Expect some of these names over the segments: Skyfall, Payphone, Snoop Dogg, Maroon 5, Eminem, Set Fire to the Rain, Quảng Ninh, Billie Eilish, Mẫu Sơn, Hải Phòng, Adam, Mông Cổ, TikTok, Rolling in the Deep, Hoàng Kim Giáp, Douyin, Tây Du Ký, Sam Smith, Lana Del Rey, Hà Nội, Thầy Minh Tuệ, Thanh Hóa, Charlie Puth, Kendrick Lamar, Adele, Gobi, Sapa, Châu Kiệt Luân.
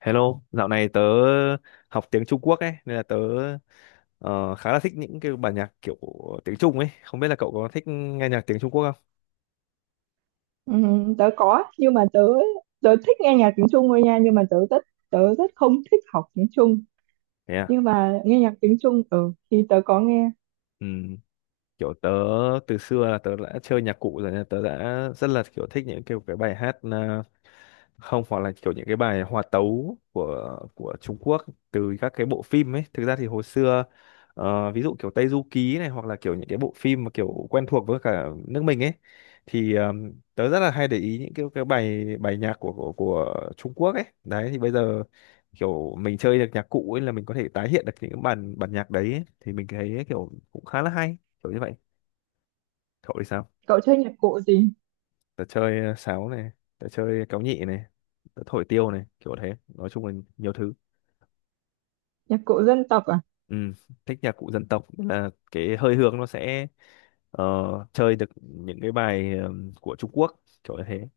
Hello, dạo này tớ học tiếng Trung Quốc ấy, nên là tớ ờ, khá là thích những cái bản nhạc kiểu tiếng Trung ấy. Không biết là cậu có thích nghe nhạc tiếng Trung Quốc không? Ừ, tớ có nhưng mà tớ tớ thích nghe nhạc tiếng Trung thôi nha nhưng mà tớ rất không thích học tiếng Trung Thế à? nhưng mà nghe nhạc tiếng Trung ừ thì tớ có nghe. Ừ. Kiểu tớ từ xưa là tớ đã chơi nhạc cụ rồi nên tớ đã rất là kiểu thích những kiểu cái bài hát không, hoặc là kiểu những cái bài hòa tấu của Trung Quốc từ các cái bộ phim ấy. Thực ra thì hồi xưa, ví dụ kiểu Tây Du Ký này, hoặc là kiểu những cái bộ phim mà kiểu quen thuộc với cả nước mình ấy, thì tớ rất là hay để ý những cái bài bài nhạc của Trung Quốc ấy đấy. Thì bây giờ kiểu mình chơi được nhạc cụ ấy là mình có thể tái hiện được những cái bản bản nhạc đấy ấy. Thì mình thấy kiểu cũng khá là hay, kiểu như vậy. Cậu thì sao? Cậu chơi nhạc cụ gì? Tớ chơi sáo này, tớ chơi kéo nhị này, tớ thổi tiêu này, kiểu thế, nói chung là nhiều thứ. Nhạc cụ dân tộc à? Ừ, thích nhạc cụ dân tộc nên là cái hơi hướng nó sẽ ờ, chơi được những cái bài của Trung Quốc, kiểu như thế.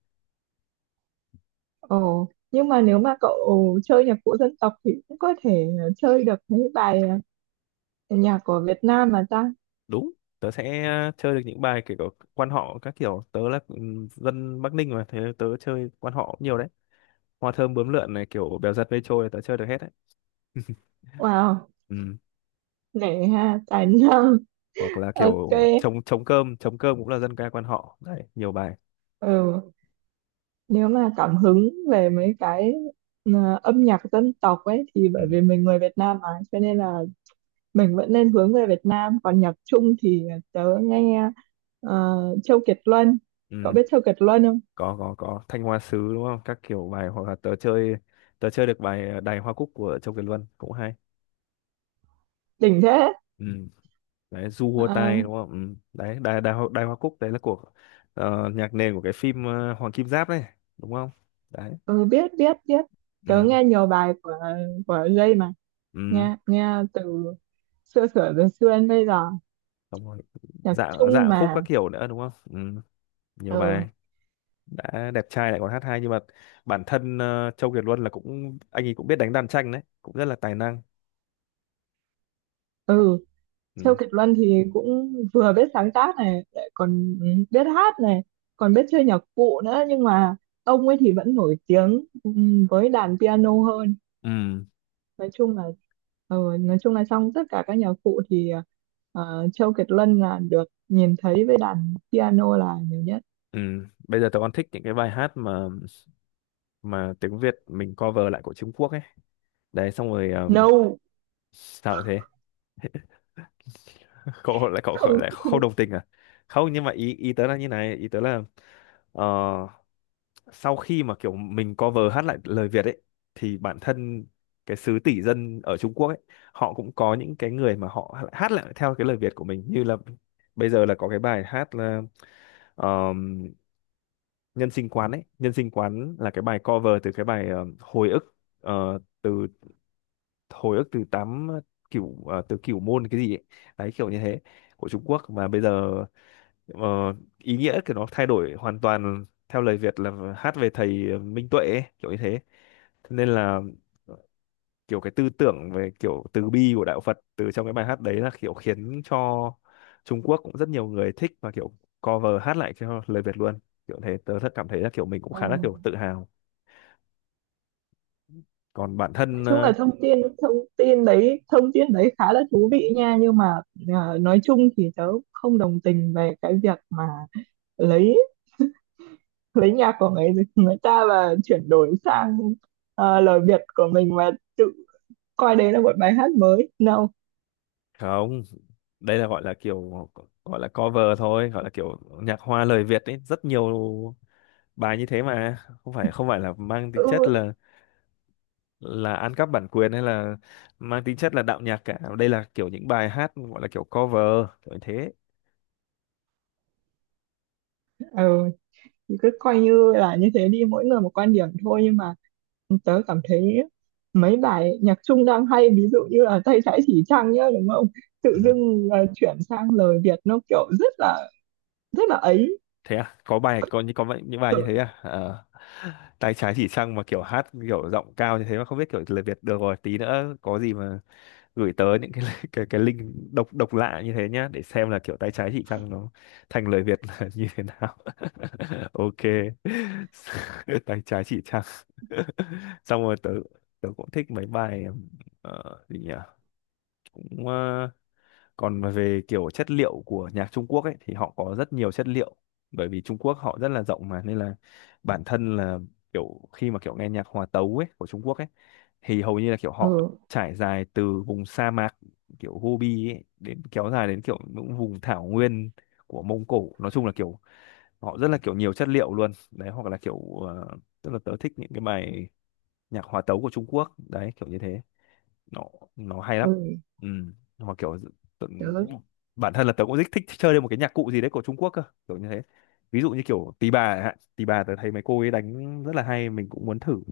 Ồ nhưng mà nếu mà cậu chơi nhạc cụ dân tộc thì cũng có thể chơi được mấy bài ờ, nhạc của Việt Nam mà ta. Đúng, tớ sẽ chơi được những bài kiểu quan họ các kiểu. Tớ là, ừ, dân Bắc Ninh mà, thế tớ chơi quan họ cũng nhiều đấy. Hoa thơm bướm lượn này, kiểu bèo giật mây trôi, là tớ chơi được hết đấy. Wow, Ừ. nể ha, tài năng. Hoặc là Ok, kiểu trống trống cơm, trống cơm cũng là dân ca quan họ đấy, nhiều bài. ừ, nếu mà cảm hứng về mấy cái âm nhạc dân tộc ấy thì Ừ. bởi vì mình người Việt Nam mà cho nên là mình vẫn nên hướng về Việt Nam, còn nhạc Trung thì tớ nghe ờ, Châu Kiệt Luân. Cậu Ừ, biết Châu Kiệt Luân không? Có, Thanh Hoa Sứ đúng không? Các kiểu bài, hoặc là tớ chơi được bài Đài Hoa Cúc của Châu Kiệt Luân cũng hay. Đỉnh thế. Ừ. Đấy, Du Hua Ờ, Tai đúng không? Ừ. Đấy, Đài Đài Hoa, Đài Hoa Cúc đấy là của nhạc nền của cái phim Hoàng Kim Giáp đấy, đúng không? Đấy. ừ, biết biết biết, Ừ. tớ nghe nhiều bài của Jay mà, Ừ. nghe nghe từ xưa sửa đến xưa đến bây giờ, Xong rồi. nhạc Dạ Trung dạ khúc các mà. kiểu nữa đúng không? Ừ. Nhiều Ừ, bài đã đẹp trai lại còn hát hay, nhưng mà bản thân Châu Kiệt Luân là cũng, anh ấy cũng biết đánh đàn tranh đấy, cũng rất là tài năng. ừ, Ừ. Châu Kiệt Luân thì cũng vừa biết sáng tác này, lại còn biết hát này, còn biết chơi nhạc cụ nữa, nhưng mà ông ấy thì vẫn nổi tiếng với đàn piano hơn. Ừ. Nói chung là nói chung là trong tất cả các nhạc cụ thì Châu Kiệt Luân là được nhìn thấy với đàn piano là nhiều nhất. Ừ. Bây giờ tớ còn thích những cái bài hát mà tiếng Việt mình cover lại của Trung Quốc ấy. Đấy xong rồi, No, sao lại thế? Cậu lại cậu không lại không không. đồng tình à? Không, nhưng mà ý ý tớ là như này, ý tớ là ờ, sau khi mà kiểu mình cover hát lại lời Việt ấy thì bản thân cái xứ tỷ dân ở Trung Quốc ấy, họ cũng có những cái người mà họ hát lại theo cái lời Việt của mình. Như là bây giờ là có cái bài hát là Nhân Sinh Quán ấy. Nhân Sinh Quán là cái bài cover từ cái bài hồi ức, từ hồi ức từ tám, kiểu từ kiểu môn cái gì ấy, đấy kiểu như thế, của Trung Quốc. Mà bây giờ ờ, ý nghĩa của nó thay đổi hoàn toàn theo lời Việt là hát về thầy Minh Tuệ ấy, kiểu như thế. Thế nên là kiểu cái tư tưởng về kiểu từ bi của đạo Phật từ trong cái bài hát đấy là kiểu khiến cho Trung Quốc cũng rất nhiều người thích, và kiểu cover hát lại cho lời Việt luôn, kiểu thế. Tớ rất cảm thấy là kiểu mình cũng Ồ, khá là kiểu tự hào. Còn bản nói thân chung là thông tin thông tin đấy khá là thú vị nha, nhưng mà nói chung thì tớ không đồng tình về cái việc mà lấy lấy nhạc của người người ta và chuyển đổi sang lời Việt của mình và tự coi đấy là một bài hát mới. No. không, đây là gọi là kiểu, gọi là cover thôi, gọi là kiểu nhạc hoa lời Việt ấy, rất nhiều bài như thế mà. Không phải là mang tính chất là ăn cắp bản quyền, hay là mang tính chất là đạo nhạc cả. Đây là kiểu những bài hát gọi là kiểu cover, kiểu như thế. Ừ, thì cứ coi như là như thế đi, mỗi người một quan điểm thôi, nhưng mà tớ cảm thấy mấy bài nhạc Trung đang hay, ví dụ như là tay trái chỉ trăng nhá, đúng không, tự Ừ. dưng chuyển sang lời Việt nó kiểu rất là ấy. Thế à, có bài, có những có vậy- những bài như thế Ừ, à? Ờ. Tay trái chỉ trăng mà kiểu hát kiểu giọng cao như thế, mà không biết kiểu lời Việt. Được rồi, tí nữa có gì mà gửi tới những cái cái link độc, độc lạ như thế nhá, để xem là kiểu tay trái chỉ trăng nó thành lời Việt là như thế nào. Ok. Tay trái chỉ trăng. Xong rồi tớ tớ cũng thích mấy bài gì nhỉ, cũng còn về kiểu chất liệu của nhạc Trung Quốc ấy thì họ có rất nhiều chất liệu, bởi vì Trung Quốc họ rất là rộng mà, nên là bản thân là kiểu khi mà kiểu nghe nhạc hòa tấu ấy của Trung Quốc ấy thì hầu như là kiểu họ ừ. trải dài từ vùng sa mạc kiểu Gobi ấy, đến kéo dài đến kiểu những vùng thảo nguyên của Mông Cổ. Nói chung là kiểu họ rất là kiểu nhiều chất liệu luôn đấy. Hoặc là kiểu ờ, tức là tớ thích những cái bài nhạc hòa tấu của Trung Quốc đấy, kiểu như thế. nó nó hay lắm. Ừ. Ừ. Mà kiểu tự- Tớ bản thân là tớ cũng rất thích chơi lên một cái nhạc cụ gì đấy của Trung Quốc cơ, kiểu như thế. Ví dụ như kiểu tỳ bà chẳng hạn, tỳ bà tớ thấy mấy cô ấy đánh rất là hay, mình cũng muốn thử.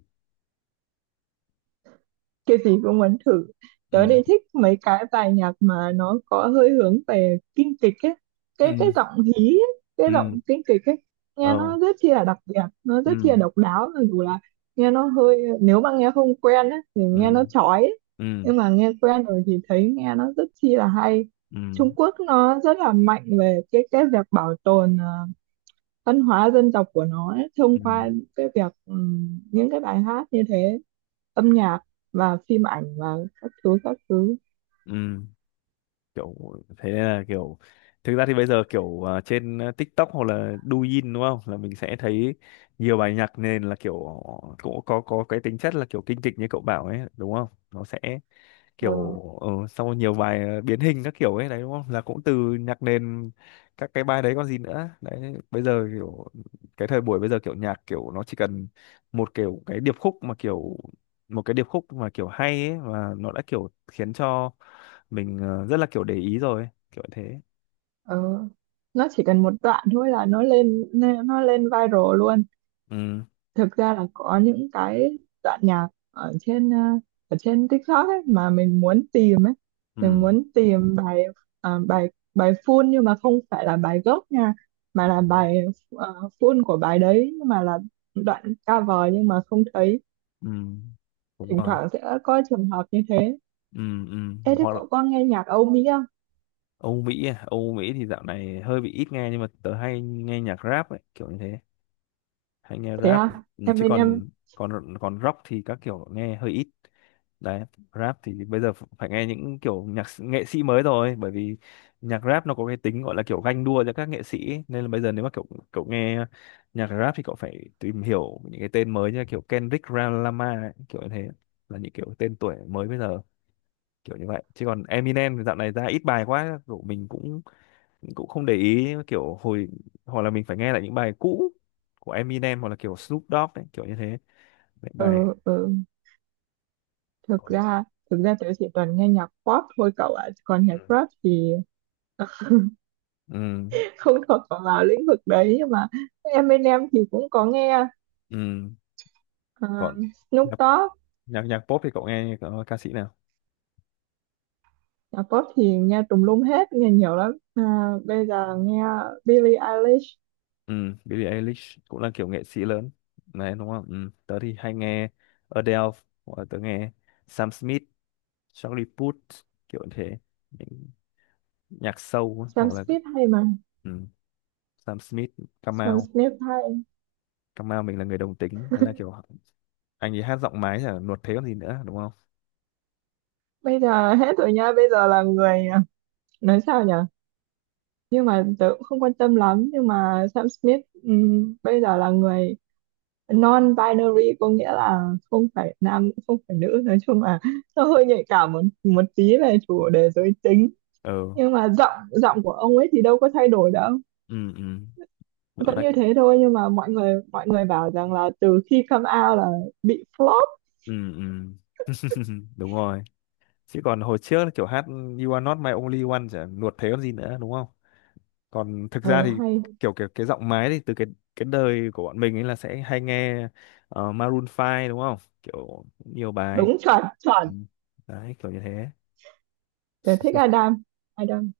cái gì cũng muốn thử. Tớ Ừ. thì thích mấy cái bài nhạc mà nó có hơi hướng về kinh kịch ấy, cái Ừ. giọng hí ấy, cái Ừ. giọng kinh kịch ấy, ờ nghe nó rất chi là đặc biệt, nó rất chi là ừ. độc đáo, mặc dù là nghe nó hơi, nếu mà nghe không quen ấy, thì nghe Ừ. nó chói ấy. Ừ. Nhưng mà nghe quen rồi thì thấy nghe nó rất chi là hay. Ừ. Trung Quốc nó rất là mạnh về cái việc bảo tồn văn hóa dân tộc của nó ấy, thông Ừ. qua cái việc những cái bài hát như thế, âm nhạc và phim ảnh và các thứ các thứ. Ừ. Kiểu thế nên là kiểu thực ra thì bây giờ kiểu trên TikTok hoặc là Douyin đúng không, là mình sẽ thấy nhiều bài nhạc nền là kiểu cũng có cái tính chất là kiểu kinh kịch như cậu bảo ấy đúng không, nó sẽ Ừ, kiểu sau nhiều bài biến hình các kiểu ấy đấy đúng không, là cũng từ nhạc nền các cái bài đấy. Còn gì nữa đấy, bây giờ kiểu cái thời buổi bây giờ kiểu nhạc kiểu nó chỉ cần một kiểu cái điệp khúc mà kiểu một cái điệp khúc mà kiểu hay ấy, và nó đã kiểu khiến cho mình rất là kiểu để ý rồi ấy, kiểu thế. ừ. Nó chỉ cần một đoạn thôi là nó lên lên- nó lên viral luôn. Ừ. Thực ra là có những cái đoạn nhạc ở trên ở trên TikTok ấy mà mình muốn tìm ấy, Ừ. mình muốn tìm bài ờ, bài bài full, nhưng mà không phải là bài gốc nha, mà là Ừ. bài full của bài đấy, nhưng mà là đoạn cover, nhưng mà không thấy. Ừ. Đúng Thỉnh rồi. thoảng sẽ có trường hợp như thế. Ừ. Ừ. Ê, thế Hoặc là cậu có nghe nhạc Âu Mỹ? Âu Mỹ à? Âu Mỹ thì dạo này hơi bị ít nghe, nhưng mà tớ hay nghe nhạc rap ấy, kiểu như thế. Hay nghe Thế rap. à, Ừ, em chứ bên em. còn còn còn rock thì các kiểu nghe hơi ít. Đấy, rap thì bây giờ phải nghe những kiểu nghệ sĩ mới rồi, bởi vì nhạc rap nó có cái tính gọi là kiểu ganh đua giữa các nghệ sĩ ấy, nên là bây giờ nếu mà kiểu cậu nghe nhạc rap thì cậu phải tìm hiểu những cái tên mới như là kiểu Kendrick Lamar ấy, kiểu như thế. Là những kiểu tên tuổi mới bây giờ, kiểu như vậy. Chứ còn Eminem thì dạo này ra ít bài quá, kiểu mình cũng cũng không để ý kiểu hồi, hoặc là mình phải nghe lại những bài cũ của Eminem, hoặc là kiểu Snoop Dogg ấy, kiểu như thế. Những bài. Ờ Ừ. thực ra, thực ra tớ chỉ toàn nghe nhạc pop thôi cậu ạ, còn nhạc rap thì tớ Ừ. không thuộc vào lĩnh vực đấy, nhưng mà em bên em thì cũng có nghe Ừ. ờ, Còn Snoop nhạc Dogg. nhạc, nhạc pop thì cậu nghe có ca sĩ nào? Nhạc pop thì nghe tùm lum hết, nghe nhiều lắm. À, bây giờ nghe Billie Eilish. Ừ, Billie Eilish cũng là kiểu nghệ sĩ lớn này đúng không. Ừ. Tớ thì hay nghe Adele, hoặc là tớ nghe Sam Smith, Charlie Puth, kiểu như thế, những nhạc sâu ấy, hoặc Sam là. Smith hay mà. Ừ. Sam Smith, Sam Kamau, Smith hay. Kamau mình là người đồng tính, thế là kiểu anh ấy hát giọng mái là nuột, thế còn gì nữa đúng không. Bây giờ hết rồi nha, bây giờ là người nói sao nhỉ, nhưng mà tớ cũng không quan tâm lắm, nhưng mà Sam Smith bây giờ là người non-binary, có nghĩa là không phải nam cũng không phải nữ, nói chung là nó hơi nhạy cảm một một tí về chủ đề giới tính, Ừ. nhưng mà giọng giọng của ông ấy thì đâu có thay đổi đâu, Ừ. Ừ. Vẫn vẫn là. như thế thôi, nhưng mà mọi người bảo rằng là từ khi come out là bị flop. Ừ. Ừ. Đúng rồi. Chứ còn hồi trước kiểu hát "You are not my only one" chả nuột thế còn gì nữa đúng không. Còn thực Ừ, ra thì hay. kiểu kiểu cái giọng máy thì từ cái đời của bọn mình ấy là sẽ hay nghe Maroon 5 đúng không, kiểu nhiều bài. Đúng, chuẩn Ừ. chuẩn. Đấy kiểu như thế. Tớ thích Adam. Adam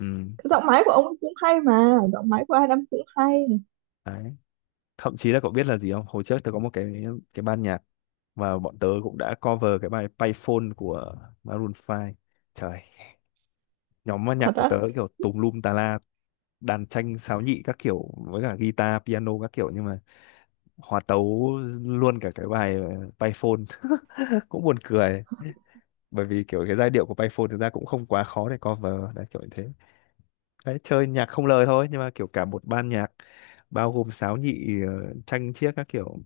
Ừ. giọng máy của ông ấy cũng hay mà, giọng máy của Adam cũng hay. Đấy, thậm chí là cậu biết là gì không, hồi trước tớ có một cái ban nhạc, và bọn tớ cũng đã cover cái bài Payphone của Maroon 5, trời, nhóm âm nhạc Thật của tớ á? kiểu tùm lum tà la, đàn tranh, sáo, nhị các kiểu, với cả guitar, piano các kiểu, nhưng mà hòa tấu luôn cả cái bài Python, cũng buồn cười, bởi vì kiểu cái giai điệu của Payphone thực ra cũng không quá khó để cover đấy, kiểu như thế. Đấy, chơi nhạc không lời thôi nhưng mà kiểu cả một ban nhạc bao gồm sáo, nhị, tranh chiếc các kiểu,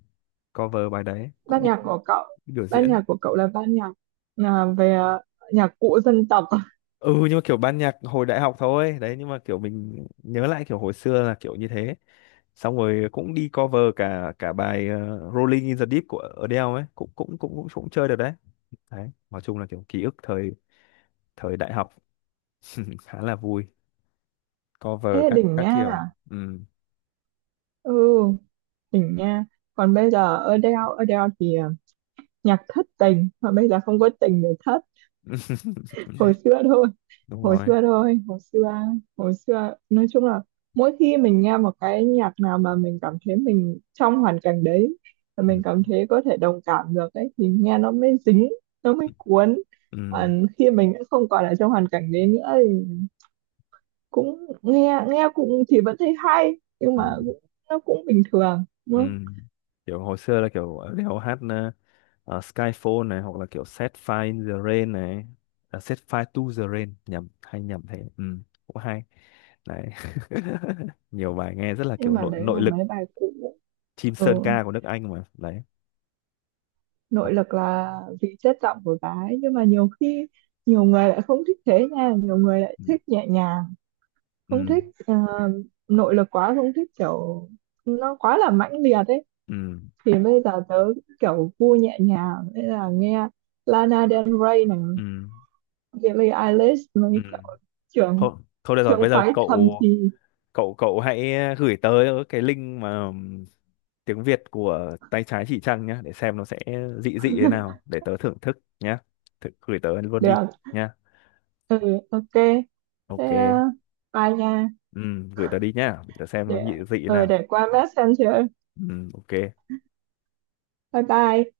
cover bài đấy Ban cũng đi nhạc của cậu, biểu ban diễn. nhạc của cậu là ban nhạc về nhạc cụ dân tộc? Ừ, nhưng mà kiểu ban nhạc hồi đại học thôi đấy, nhưng mà kiểu mình nhớ lại kiểu hồi xưa là kiểu như thế. Xong rồi cũng đi cover cả cả bài Rolling in the Deep của Adele ấy, cũng cũng cũng cũng, cũng chơi được đấy. Đấy nói chung là kiểu ký ức thời thời đại học khá là vui, Ê cover các đỉnh các nha, kiểu. Ừ. ừ, đỉnh nha. Còn bây giờ Adele, Adele thì nhạc thất tình mà bây giờ không có tình để thất, hồi xưa thôi. Đúng Hồi rồi. xưa thôi, hồi xưa, hồi xưa, nói chung là mỗi khi mình nghe một cái nhạc nào mà mình cảm thấy mình trong hoàn cảnh đấy và Ừ. mình cảm thấy có thể đồng cảm được ấy, thì nghe nó mới dính, nó mới cuốn. Ừ. Còn khi mình đã không còn ở trong hoàn cảnh đấy nữa thì cũng nghe, nghe cũng thì vẫn thấy hay nhưng Ừ. mà cũng, nó cũng bình thường. Ừ. Kiểu hồi xưa là kiểu ở đèo hát Skyfall này, hoặc là kiểu Set Fire in the Rain này, Set Fire to the Rain, nhầm hay nhầm thế. Ừ, cũng hay đấy. Nhiều bài nghe rất là kiểu Nhưng mà nội đấy nội là lực, mấy bài cũ. chim Ừ, sơn ca của nước Anh mà đấy. Ồ. nội lực là vì chất giọng của bà ấy, nhưng mà nhiều khi nhiều người lại không thích thế nha, nhiều người lại Ừ. thích nhẹ nhàng, không Ừ. thích nội lực quá, không thích kiểu nó quá là mãnh liệt ấy. Ừ. Thì bây giờ tớ kiểu gu nhẹ nhàng nên là nghe Lana Del Rey này, Ừ. Billie Eilish Ừ. mấy kiểu, trưởng, Thôi, thôi được rồi, trưởng bây giờ phái thầm cậu thì. cậu cậu hãy gửi tới cái link mà tiếng Việt của tay trái chỉ trăng nhá, để xem nó sẽ dị dị thế nào để tớ thưởng thức nhá. Thử, gửi tớ luôn đi Được, nhá. ừ, ok, Ok. thế bye nha. Gửi tớ đi nhá để tớ xem nó Để dị dị thế nào. để qua Messenger. Ok. Bye bye.